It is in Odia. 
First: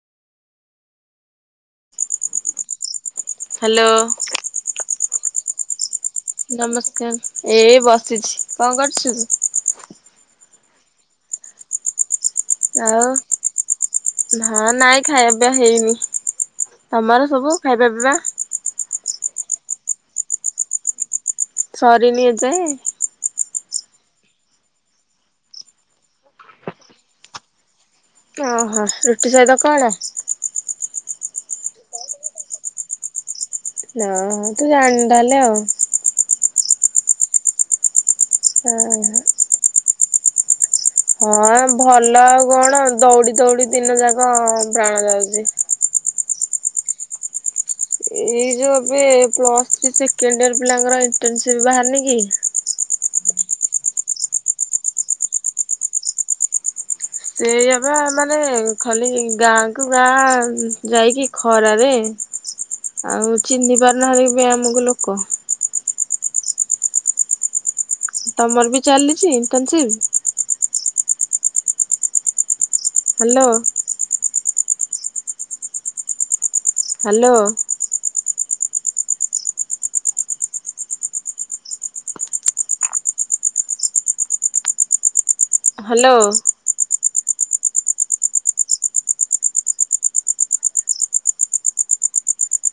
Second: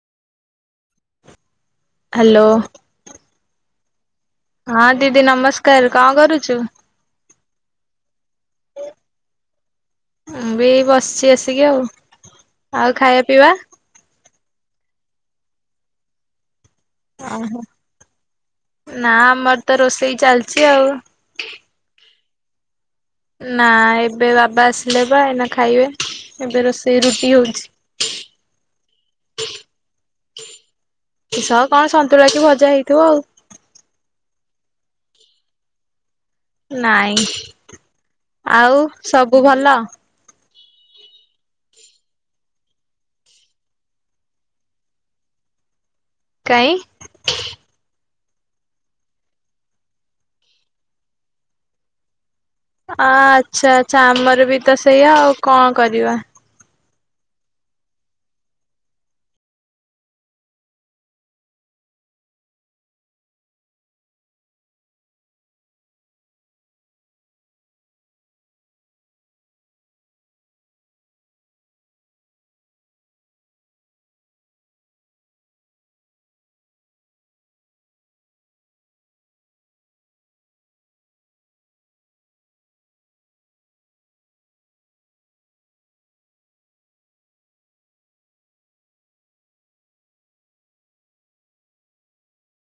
ହାଲୋ। ହାଲୋ। ହଁ ଦିଦି ନମସ୍କାର। କଣ କରୁଛୁ? ନମସ୍କାର ଏଇ ବସିଛି କଣ କରୁଛୁ ତୁ? ମୁଁ ବି ବସିଛି ଆସିକି ଆଉ ଆଉ ଖାଇବା ପିଇବା ନାଁ ନାଇଁ ଖାଇବା ପିଇବା ହେଇନି। ତମର ସବୁ ଖାଇବା ପିଇବା। ନା ଆମର ତ ରୋଷେଇ ଚାଲିଚି ଆଉ [unintelligible] ନା ଏବେ ବାବା ଆସିଲେ ବା ଏଇନା ଖାଇବେ ଏବେ ରୋଷେଇ ରୁଟି ହୋଉଛି। ଅହଁ ରୁଟି ସହିତ କଣ। ସ କଣ ସନ୍ତୁଳା କି ଭଜା ହେଇଥିବ ଆଉ। ନା ହଁ ତୁ ଜାଣିନୁ ତାହାଲେ ଆଉ। ନାଇଁ। ଆଉ ସବୁ ଭଲ ହଁ ଭଲ ଆଉ କଣ ଦୌଡି ଦୌଡି ଦିନ ଯାକ ପ୍ରାଣ ଯାଉଚି। କାଇଁ। ଏଇ ଯୋଉ ଏବେ ପ୍ଲସଥି୍ ସେକେଣ୍ଡ ଇଅର ପିଲାଙ୍କର ଇଣ୍ଟନସିପ ବାହାରନି କି? ଆଚ୍ଛା ଆଚ୍ଛା ଆମର ବି ତ ସେଇଆ ଆଉ କଣ କରିବା। ସେୟା ବା ମାନେ ଖାଲି ଗାଁକୁ ଗାଁ ଯାଇକି ଖରାରେ ଆଉ ଚିହ୍ନି ପାରୁନାହାନ୍ତି ବି ଆମକୁ ଲୋକ। ତମର ବି ଚାଲିଛି ଇଣ୍ଟର୍ନସିପ। ହ୍ୟାଲୋ। ହ୍ୟାଲୋ। ହ୍ୟାଲୋ।